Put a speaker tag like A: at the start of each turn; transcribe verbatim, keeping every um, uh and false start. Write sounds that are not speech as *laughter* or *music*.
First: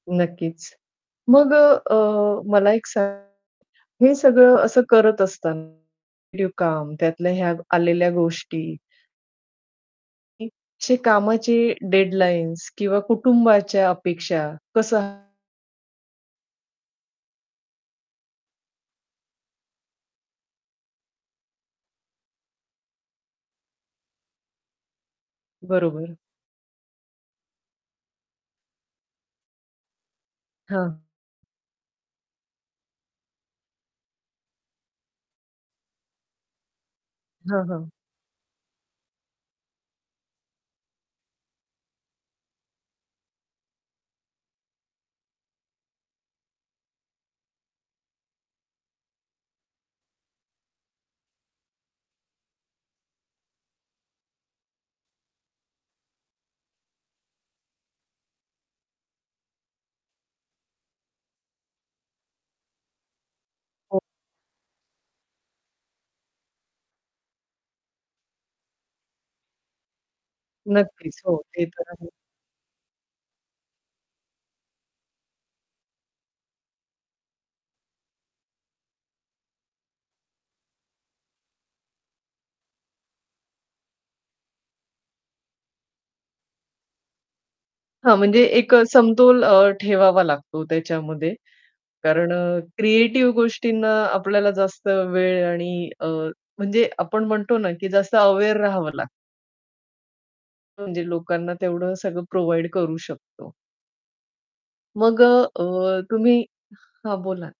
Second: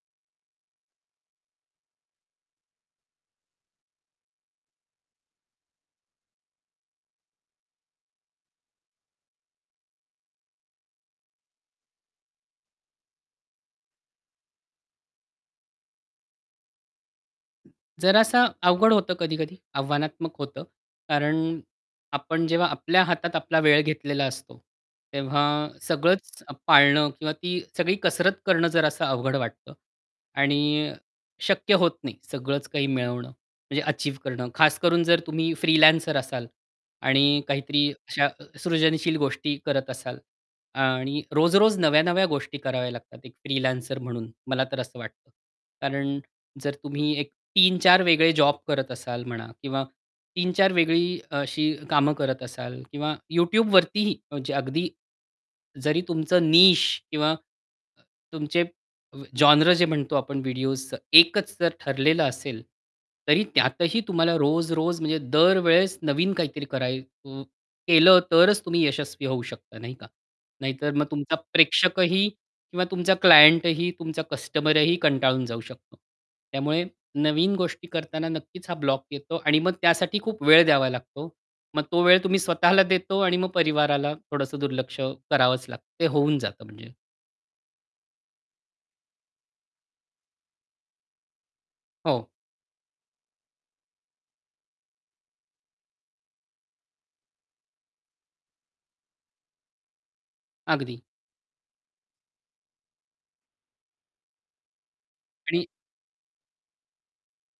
A: नक्कीच. मग अ, अ, मला एक सांग हे सगळं असं करत असताना *unintelligible* काम त्यातल्या ह्या आलेल्या गोष्टी *unintelligible* कामाचे डेडलाईन्स किंवा कुटुंबाच्या अपेक्षा कसं
B: जरासा अवघड होतं कधी-कधी आव्हानात्मक होतं. कारण आपण जेव्हा आपल्या हातात आपला वेळ घेतलेला असतो, तेव्हा
A: बरोबर.
B: सगळंच पाळणं किंवा ती सगळी कसरत करणं जरासं अवघड वाटतं.
A: हां.
B: आणि शक्य होत नाही सगळंच काही मिळवणं म्हणजे अचीव्ह करणं, खासकरून जर तुम्ही फ्रीलॅन्सर असाल आणि
A: हां,
B: काहीतरी
A: हां.
B: अशा सृजनशील गोष्टी करत असाल आणि रोज-रोज नव्या-नव्या गोष्टी कराव्या लागतात. एक फ्रीलॅन्सर म्हणून, मला तर असं वाटतं. कारण जर तुम्ही एक तीन चार वेगळे जॉब करत असाल म्हणा किंवा तीन चार वेगळी अशी कामं करत असाल किंवा YouTubeवरतीही म्हणजे अगदी जरी तुमचं निश किंवा तुमचे अ, जोनरं जे म्हणतो आपण व्हिडिओसचं, एकच जर ठरलेलं असेल, तरी त्यातही तुम्हाला रोज-रोज म्हणजे दरवेळेस नवीन काहीतरी कराय अ, केलं तरच तुम्ही यशस्वी होऊ शकता, नाही का? नाहीतर मग
A: नक्कीच
B: तुमचा
A: हो, ते तर आहे.
B: प्रेक्षकही किंवा तुमचा क्लायंटही, तुमचा कस्टमरही कंटाळून जाऊ शकतो. त्यामुळे नवीन गोष्टी करताना नक्कीच हा ब्लॉक येतो आणि मग त्यासाठी खूप वेळ द्यावा लागतो. मग तो वेळ तुम्ही स्वतःला देता आणि मग परिवाराला थोडंसं दुर्लक्ष करावंच लागतं. ते होऊन जातं म्हणजे.
A: हां, म्हणजे एक अ, समतोल अ, ठेवावा लागतो त्याच्यामध्ये
B: हो.
A: कारण अ, क्रिएटिव्ह गोष्टींना आपल्याला जास्त वेळ आणि अ, म्हणजे आपण म्हणतो ना, की जास्त अवेअर राहावं लाग
B: अगदी.
A: म्हणजे लोकांना तेवढं सगळं प्रोव्हाईड करू शकतो. मग अ,
B: आणि
A: अ, तुम्ही हां, बोला.